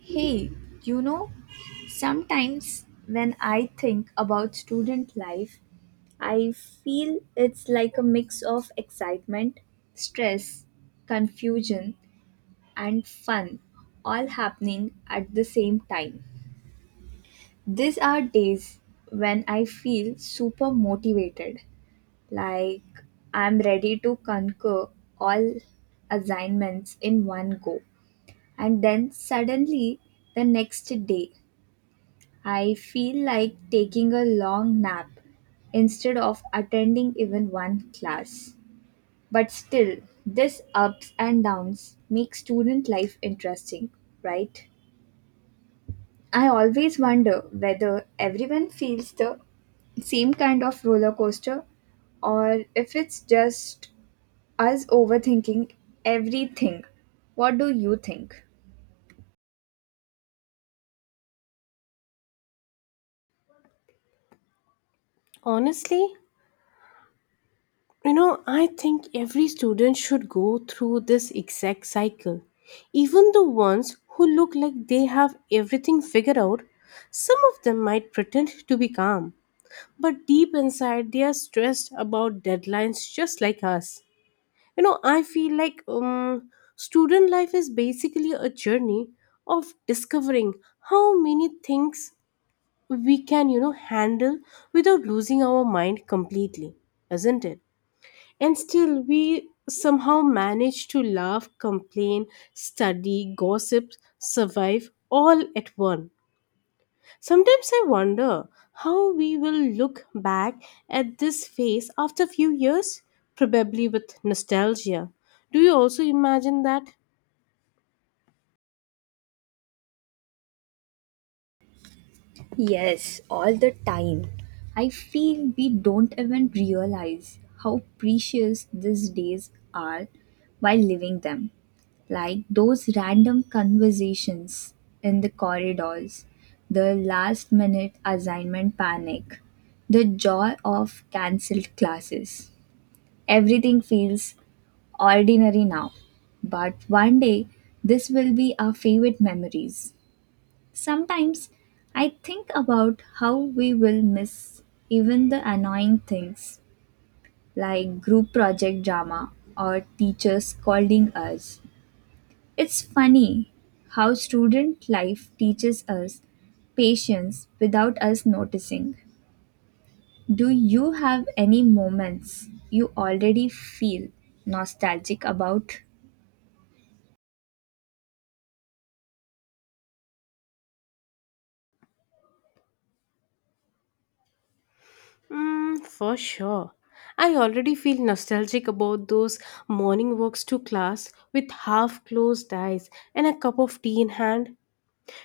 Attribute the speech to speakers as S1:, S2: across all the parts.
S1: Hey, you know, sometimes when I think about student life, I feel it's like a mix of excitement, stress, confusion, and fun all happening at the same time. These are days when I feel super motivated, like I'm ready to conquer all assignments in one go. And then suddenly the next day I feel like taking a long nap instead of attending even one class. But still, this ups and downs make student life interesting, right? I always wonder whether everyone feels the same kind of roller coaster or if it's just us overthinking everything. What do you think?
S2: Honestly, I think every student should go through this exact cycle. Even the ones who look like they have everything figured out, some of them might pretend to be calm, but deep inside they are stressed about deadlines just like us. I feel like student life is basically a journey of discovering how many things we can, handle without losing our mind completely, isn't it? And still, we somehow manage to laugh, complain, study, gossip, survive all at once. Sometimes I wonder how we will look back at this phase after a few years, probably with nostalgia. Do you also imagine that?
S1: Yes, all the time. I feel we don't even realize how precious these days are while living them. Like those random conversations in the corridors, the last minute assignment panic, the joy of cancelled classes. Everything feels ordinary now, but one day this will be our favorite memories. Sometimes I think about how we will miss even the annoying things like group project drama or teachers scolding us. It's funny how student life teaches us patience without us noticing. Do you have any moments you already feel nostalgic about?
S2: Mm, for sure. I already feel nostalgic about those morning walks to class with half closed eyes and a cup of tea in hand.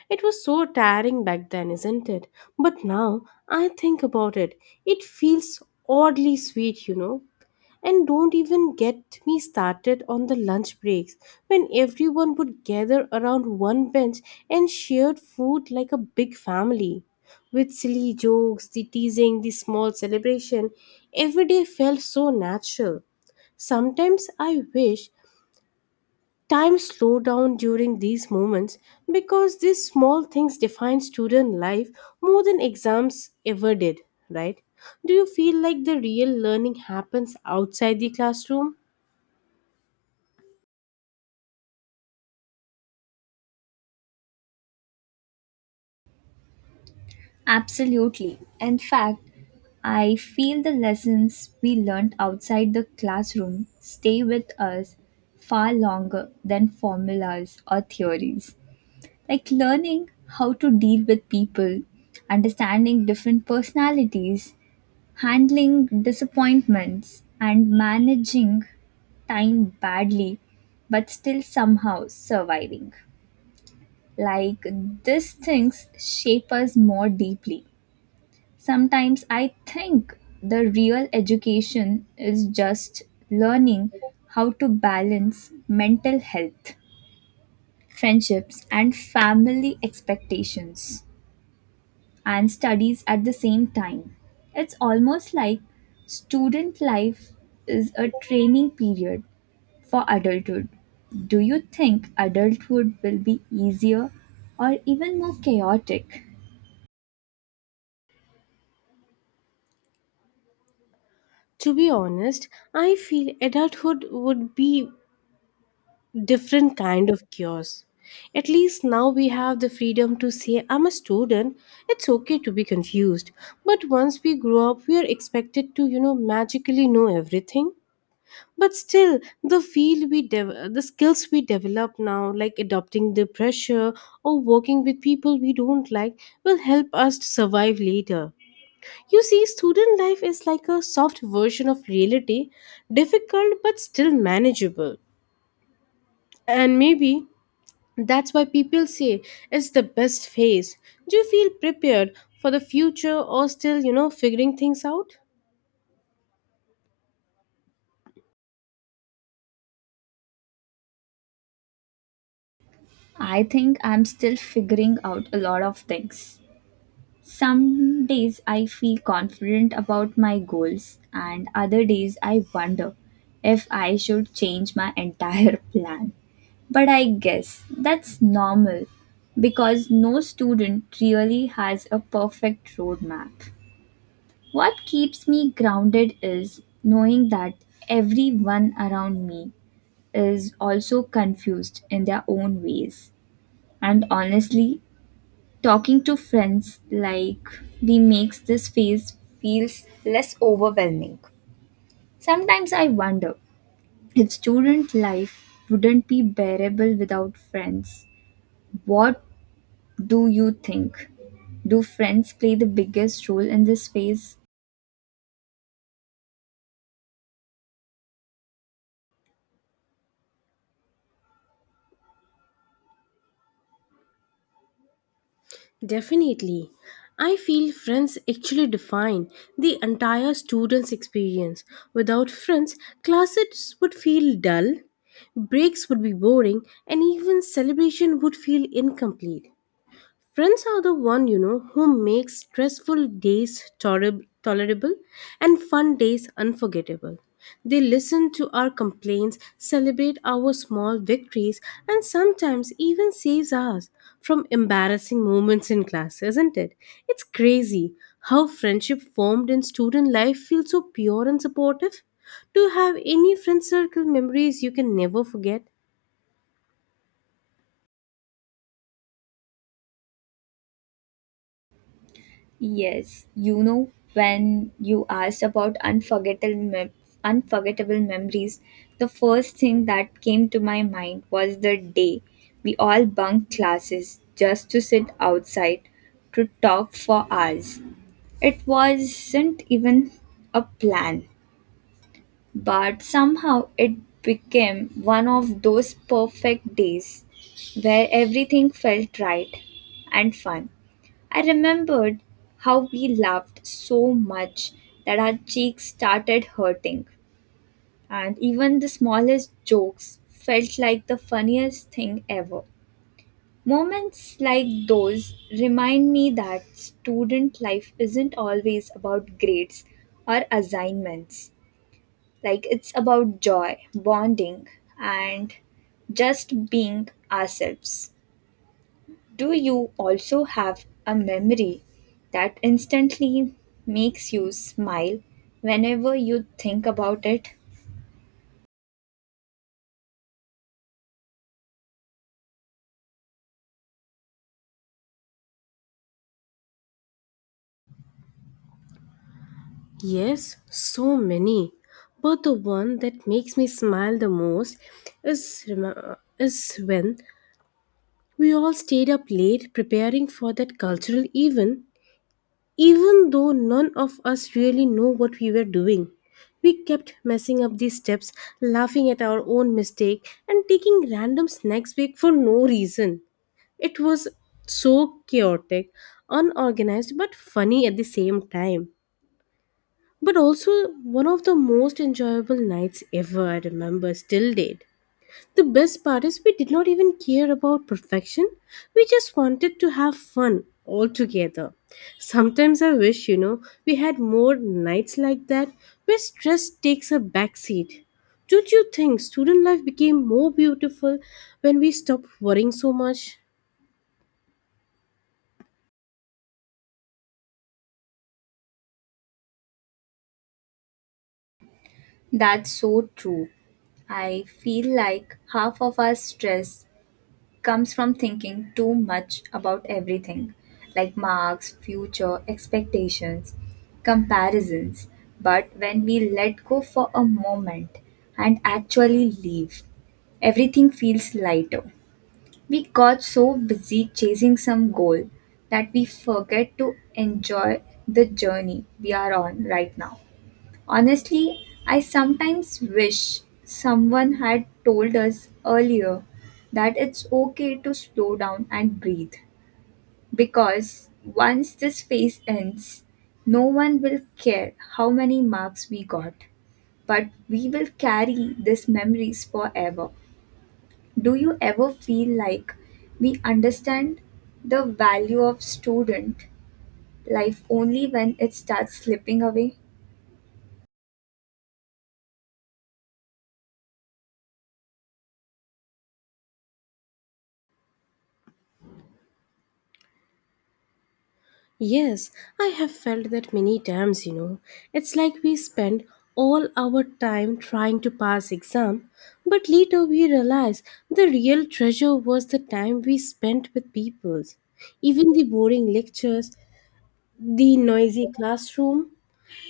S2: It was so tiring back then, isn't it? But now I think about it, it feels oddly sweet. And don't even get me started on the lunch breaks when everyone would gather around one bench and shared food like a big family. With silly jokes, the teasing, the small celebration, every day felt so natural. Sometimes I wish Time slow down during these moments because these small things define student life more than exams ever did, right? Do you feel like the real learning happens outside the classroom?
S1: Absolutely. In fact, I feel the lessons we learned outside the classroom stay with us far longer than formulas or theories. Like learning how to deal with people, understanding different personalities, handling disappointments, and managing time badly but still somehow surviving. Like these things shape us more deeply. Sometimes I think the real education is just learning how to balance mental health, friendships, and family expectations and studies at the same time. It's almost like student life is a training period for adulthood. Do you think adulthood will be easier or even more chaotic?
S2: To be honest, I feel adulthood would be different kind of chaos. At least now we have the freedom to say I'm a student. It's okay to be confused. But once we grow up, we are expected to, magically know everything. But still the skills we develop now like adopting the pressure or working with people we don't like will help us to survive later. You see student life is like a soft version of reality, difficult but still manageable, and maybe that's why people say it's the best phase. Do you feel prepared for the future or still figuring things out?
S1: I think I'm still figuring out a lot of things. Some days I feel confident about my goals, and other days I wonder if I should change my entire plan. But I guess that's normal because no student really has a perfect roadmap. What keeps me grounded is knowing that everyone around me is also confused in their own ways. And honestly, talking to friends like we makes this phase feels less overwhelming. Sometimes I wonder if student life wouldn't be bearable without friends. What do you think? Do friends play the biggest role in this phase?
S2: Definitely. I feel friends actually define the entire student's experience. Without friends, classes would feel dull, breaks would be boring, and even celebration would feel incomplete. Friends are the one who make stressful days tolerable and fun days unforgettable. They listen to our complaints, celebrate our small victories, and sometimes even saves us from embarrassing moments in class, isn't it? It's crazy how friendship formed in student life feels so pure and supportive. Do you have any friend circle memories you can never forget?
S1: Yes, you know, when you asked about unforgettable memories, the first thing that came to my mind was the day we all bunked classes just to sit outside to talk for hours. It wasn't even a plan, but somehow it became one of those perfect days where everything felt right and fun. I remembered how we laughed so much that our cheeks started hurting, and even the smallest jokes felt like the funniest thing ever. Moments like those remind me that student life isn't always about grades or assignments. Like, it's about joy, bonding, and just being ourselves. Do you also have a memory that instantly makes you smile whenever you think about it?
S2: Yes, so many. But the one that makes me smile the most is when we all stayed up late preparing for that cultural event, even though none of us really know what we were doing. We kept messing up these steps, laughing at our own mistake, and taking random snacks break for no reason. It was so chaotic, unorganized, but funny at the same time, but also one of the most enjoyable nights ever I remember still date. The best part is we did not even care about perfection. We just wanted to have fun all together. Sometimes I wish, we had more nights like that where stress takes a backseat. Don't you think student life became more beautiful when we stopped worrying so much?
S1: That's so true. I feel like half of our stress comes from thinking too much about everything, like marks, future, expectations, comparisons. But when we let go for a moment and actually leave, everything feels lighter. We got so busy chasing some goal that we forget to enjoy the journey we are on right now. Honestly, I sometimes wish someone had told us earlier that it's okay to slow down and breathe because once this phase ends, no one will care how many marks we got, but we will carry these memories forever. Do you ever feel like we understand the value of student life only when it starts slipping away?
S2: Yes, I have felt that many times. It's like we spend all our time trying to pass exam, but later we realize the real treasure was the time we spent with people. Even the boring lectures, the noisy classroom,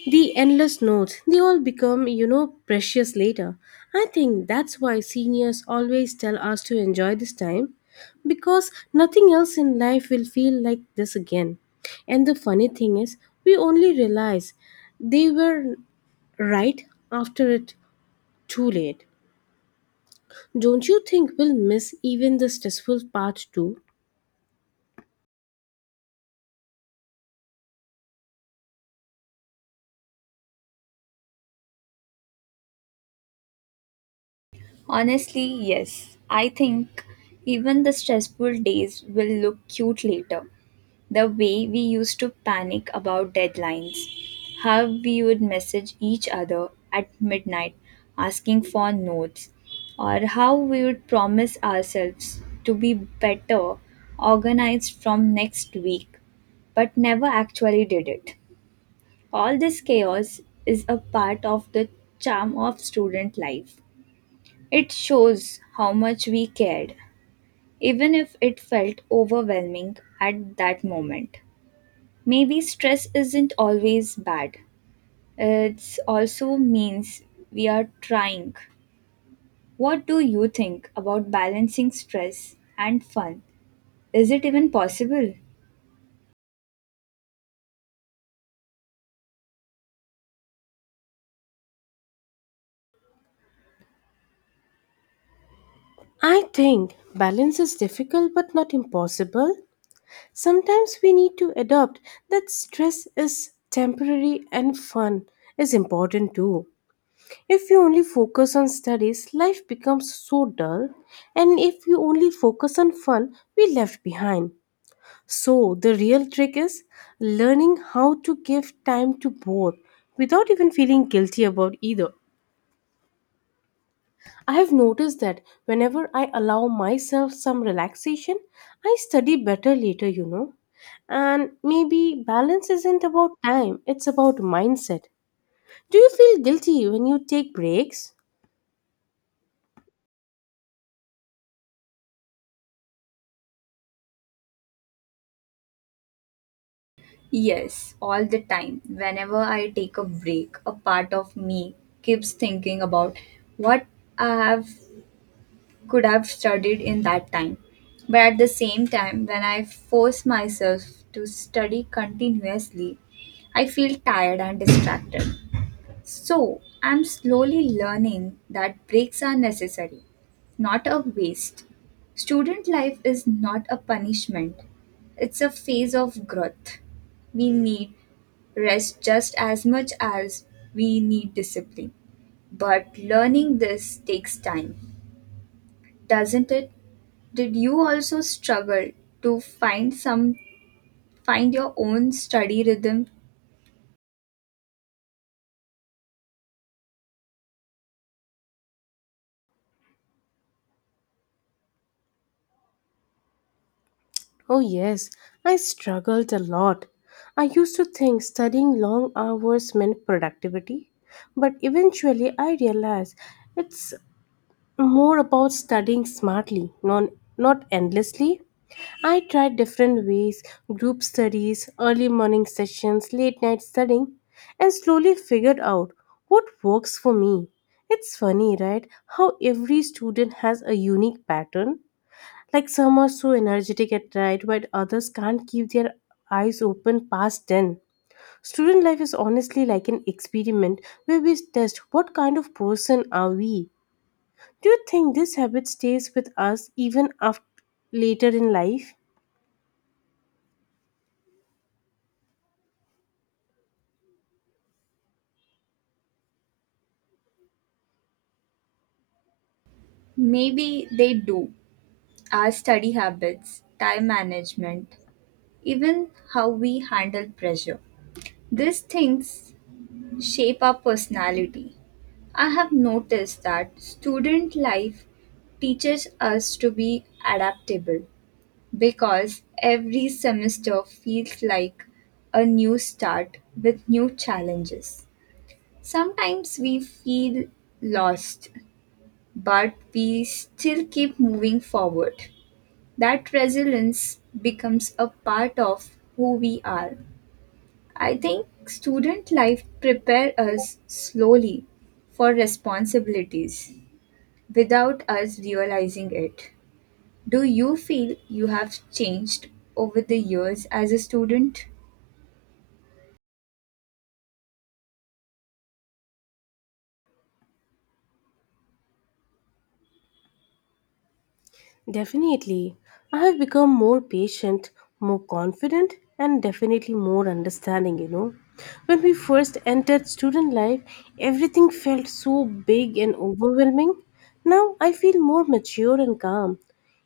S2: the endless notes, they all become, precious later. I think that's why seniors always tell us to enjoy this time because nothing else in life will feel like this again. And the funny thing is, we only realize they were right after it too late. Don't you think we'll miss even the stressful part too?
S1: Honestly, yes. I think even the stressful days will look cute later. The way we used to panic about deadlines, how we would message each other at midnight asking for notes, or how we would promise ourselves to be better organized from next week, but never actually did it. All this chaos is a part of the charm of student life. It shows how much we cared, even if it felt overwhelming at that moment. Maybe stress isn't always bad, it also means we are trying. What do you think about balancing stress and fun? Is it even possible?
S2: I think balance is difficult but not impossible. Sometimes we need to adopt that stress is temporary and fun is important too. If you only focus on studies, life becomes so dull, and if you only focus on fun, we left behind. So, the real trick is learning how to give time to both without even feeling guilty about either. I have noticed that whenever I allow myself some relaxation, I study better later. And maybe balance isn't about time, it's about mindset. Do you feel guilty when you take breaks?
S1: Yes, all the time. Whenever I take a break, a part of me keeps thinking about what I have could have studied in that time. But at the same time, when I force myself to study continuously, I feel tired and distracted. So, I'm slowly learning that breaks are necessary, not a waste. Student life is not a punishment, it's a phase of growth. We need rest just as much as we need discipline. But learning this takes time, doesn't it? Did you also struggle to find your own study rhythm?
S2: Oh, yes, I struggled a lot. I used to think studying long hours meant productivity, but eventually I realized it's more about studying smartly, not endlessly. I tried different ways group studies, early morning sessions, late night studying, and slowly figured out what works for me. It's funny, right? How every student has a unique pattern. Like some are so energetic at night, while others can't keep their eyes open past 10. Student life is honestly like an experiment where we test what kind of person are we. Do you think this habit stays with us even after later in life?
S1: Maybe they do. Our study habits, time management, even how we handle pressure. These things shape our personality. I have noticed that student life teaches us to be adaptable because every semester feels like a new start with new challenges. Sometimes we feel lost, but we still keep moving forward. That resilience becomes a part of who we are. I think student life prepare us slowly for responsibilities without us realizing it. Do you feel you have changed over the years as a student?
S2: Definitely. I have become more patient, more confident, and definitely more understanding. When we first entered student life, everything felt so big and overwhelming. Now I feel more mature and calm.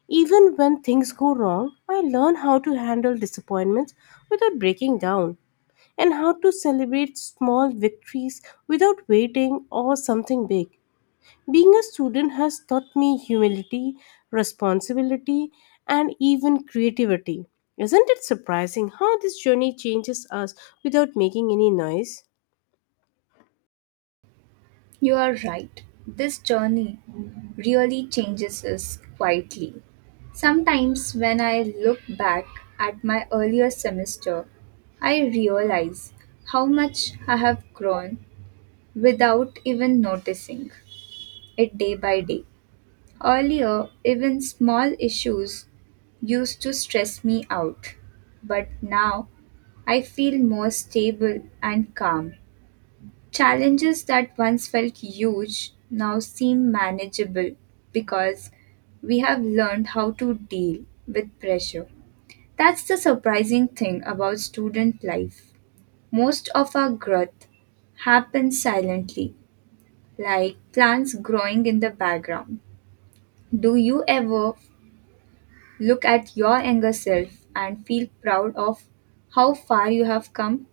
S2: Even when things go wrong, I learn how to handle disappointments without breaking down and how to celebrate small victories without waiting or something big. Being a student has taught me humility, responsibility, and even creativity. Isn't it surprising how this journey changes us without making any noise?
S1: You are right. This journey really changes us quietly. Sometimes, when I look back at my earlier semester, I realize how much I have grown without even noticing it day by day. Earlier, even small issues used to stress me out, but now I feel more stable and calm. Challenges that once felt huge now seem manageable because we have learned how to deal with pressure. That's the surprising thing about student life. Most of our growth happens silently, like plants growing in the background. Do you ever look at your younger self and feel proud of how far you have come?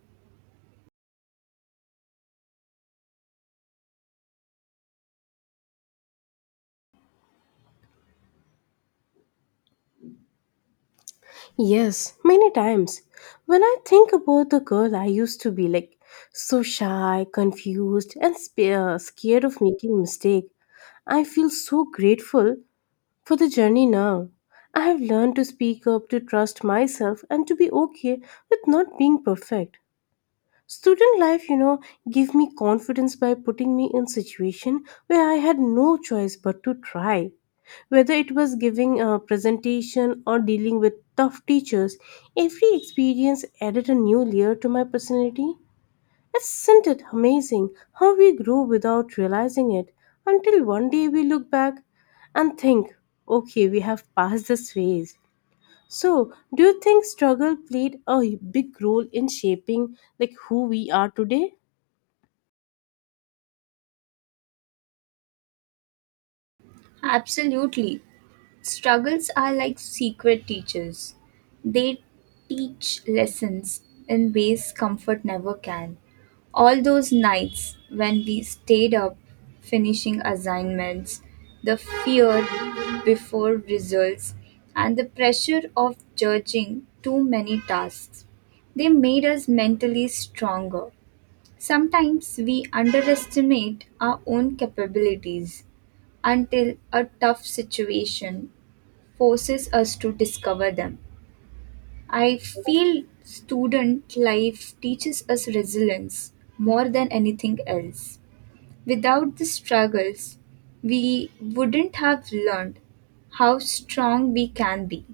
S2: Yes, many times. When I think about the girl I used to be, like so shy, confused, and scared of making mistake, I feel so grateful for the journey now. I have learned to speak up, to trust myself, and to be okay with not being perfect. Student life, gave me confidence by putting me in situation where I had no choice but to try. Whether it was giving a presentation or dealing with tough teachers, every experience added a new layer to my personality. Isn't it amazing how we grow without realizing it until one day we look back and think, okay, we have passed this phase. So, do you think struggle played a big role in shaping like who we are today?
S1: Absolutely. Struggles are like secret teachers. They teach lessons in ways comfort never can. All those nights when we stayed up finishing assignments, the fear before results, and the pressure of judging too many tasks, they made us mentally stronger. Sometimes we underestimate our own capabilities until a tough situation forces us to discover them. I feel student life teaches us resilience more than anything else. Without the struggles, we wouldn't have learned how strong we can be.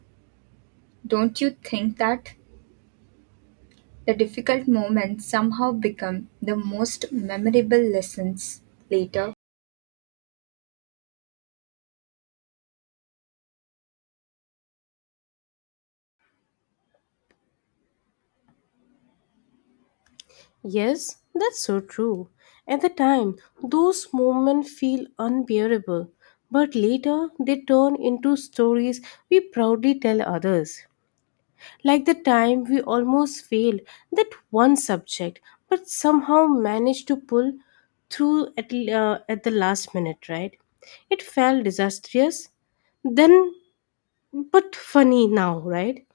S1: Don't you think that the difficult moments somehow become the most memorable lessons later?
S2: Yes, that's so true. At the time, those moments feel unbearable, but later they turn into stories we proudly tell others. Like the time we almost failed that one subject, but somehow managed to pull through at the last minute, right? It felt disastrous, then But funny now, right?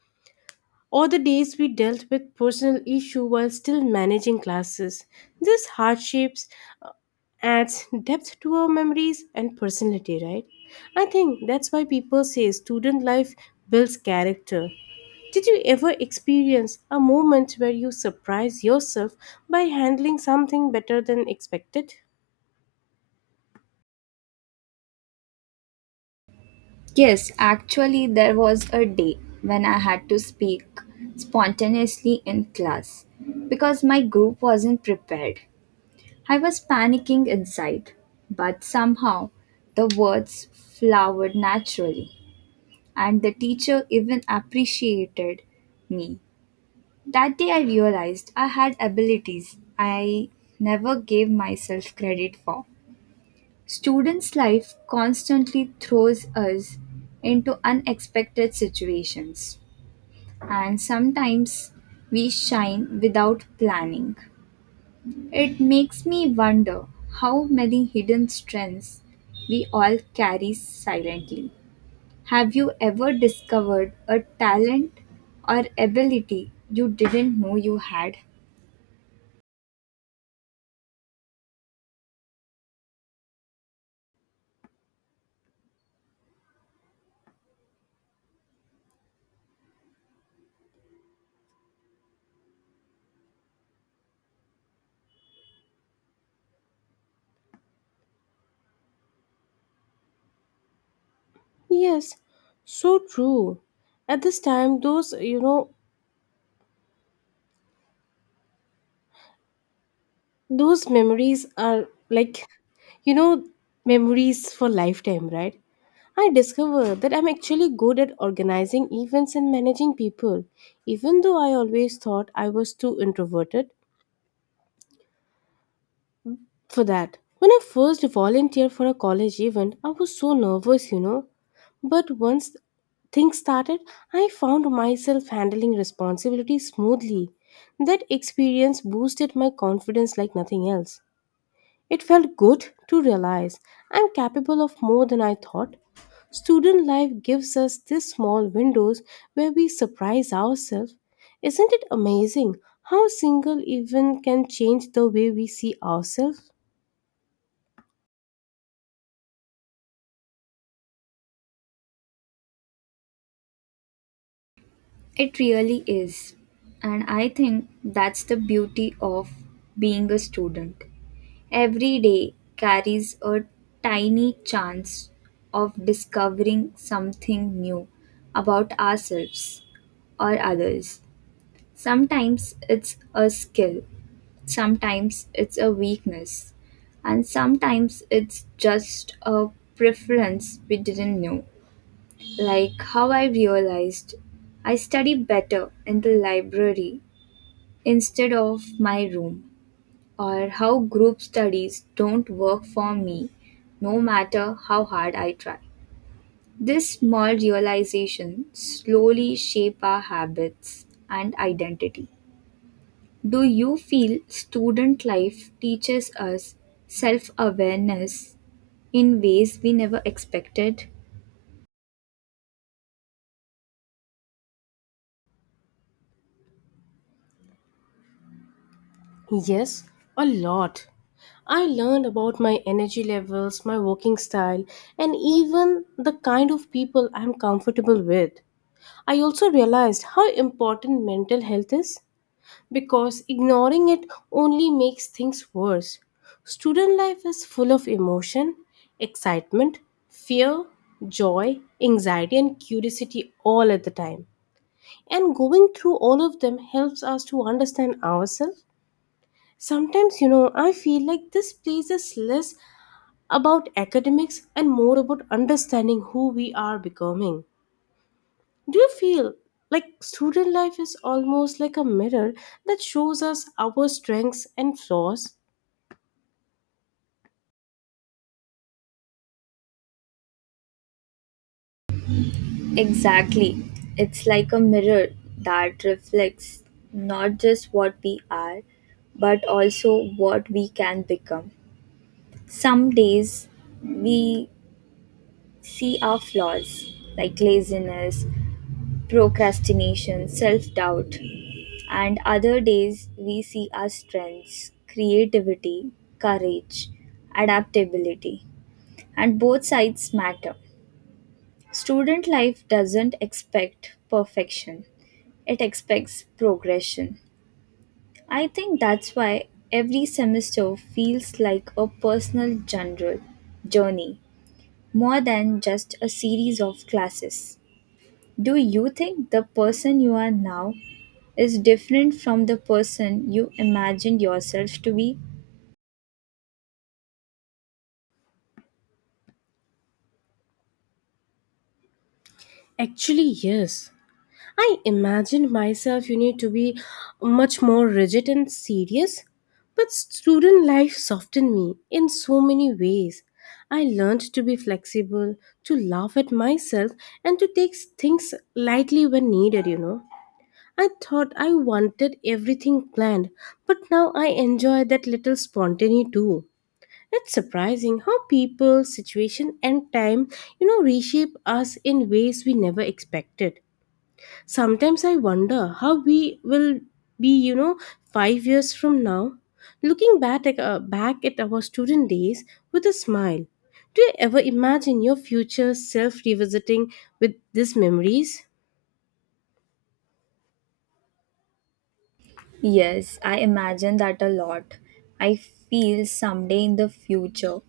S2: Or the days we dealt with personal issue while still managing classes. These hardships adds depth to our memories and personality, right? I think that's why people say student life builds character. Did you ever experience a moment where you surprise yourself by handling something better than expected?
S1: Yes, actually, there was a day when I had to speak spontaneously in class because my group wasn't prepared. I was panicking inside, but somehow the words flowered naturally, and the teacher even appreciated me. That day, I realized I had abilities I never gave myself credit for. Students' life constantly throws us into unexpected situations, and sometimes we shine without planning. It makes me wonder how many hidden strengths we all carry silently. Have you ever discovered a talent or ability you didn't know you had?
S2: Yes, so true. At this time, those memories are like you know memories for lifetime, right. I discovered that I'm actually good at organizing events and managing people, even though I always thought I was too introverted for that. When I first volunteered for a college event I was so nervous, but once things started I found myself handling responsibilities smoothly. That experience boosted my confidence like nothing else. It felt good to realize I'm capable of more than I thought. Student life gives us these small windows where we surprise ourselves. Isn't it amazing how a single event can change the way we see ourselves?
S1: It really is. And I think that's the beauty of being a student. Every day carries a tiny chance of discovering something new about ourselves or others. Sometimes it's a skill, sometimes it's a weakness, and sometimes it's just a preference we didn't know. Like how I realized I study better in the library instead of my room or how group studies don't work for me no matter how hard I try. This small realization slowly shape our habits and identity. Do you feel student life teaches us self-awareness in ways we never expected?
S2: Yes, a lot. I learned about my energy levels, my working style, and even the kind of people I'm comfortable with. I also realized how important mental health is, because ignoring it only makes things worse. Student life is full of emotion, excitement, fear, joy, anxiety, and curiosity all at the time. And going through all of them helps us to understand ourselves. Sometimes, I feel like this place is less about academics and more about understanding who we are becoming. Do you feel like student life is almost like a mirror that shows us our strengths and flaws?
S1: Exactly. It's like a mirror that reflects not just what we are, but also what we can become. Some days we see our flaws like laziness, procrastination, self doubt, and other days we see our strengths, creativity, courage, adaptability, and both sides matter. Student life doesn't expect perfection, it expects progression. I think that's why every semester feels like a personal general journey more than just a series of classes. Do you think the person you are now is different from the person you imagined yourself to be?
S2: Actually, yes. I imagined myself, you need to be much more rigid and serious. But student life softened me in so many ways. I learned to be flexible, to laugh at myself, and to take things lightly when needed. I thought I wanted everything planned, but now I enjoy that little spontaneity too. It's surprising how people, situation, and time, reshape us in ways we never expected. Sometimes I wonder how we will be 5 years from now, looking back back at our student days with a smile. Do you ever imagine your future self revisiting with these memories?
S1: Yes, I imagine that a lot. I feel someday in the future,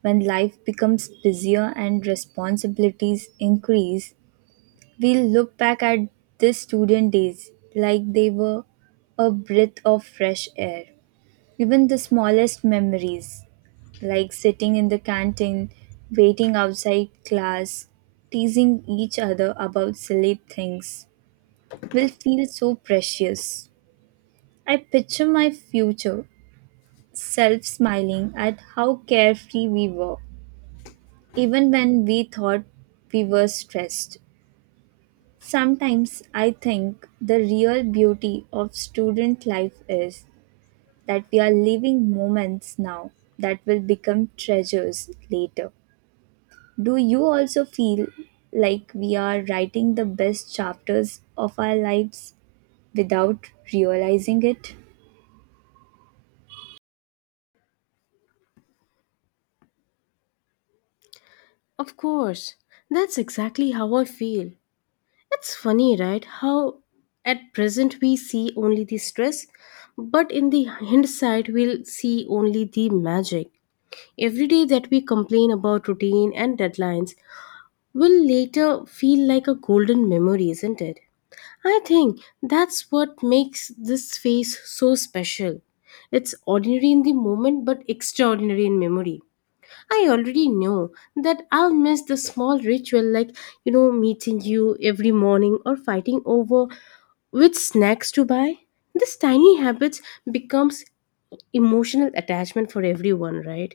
S1: when life becomes busier and responsibilities increase, we'll look back at these student days like they were a breath of fresh air. Even the smallest memories, like sitting in the canteen, waiting outside class, teasing each other about silly things, will feel so precious. I picture my future self smiling at how carefree we were, even when we thought we were stressed. Sometimes I think the real beauty of student life is that we are living moments now that will become treasures later. Do you also feel like we are writing the best chapters of our lives without realizing it?
S2: Of course, that's exactly how I feel. It's funny, right? How at present we see only the stress, but in the hindsight, we'll see only the magic. Every day that we complain about routine and deadlines will later feel like a golden memory, isn't it? I think that's what makes this phase so special. It's ordinary in the moment, but extraordinary in memory. I already know that I'll miss the small ritual like, meeting you every morning or fighting over which snacks to buy. This tiny habits becomes emotional attachment for everyone, right?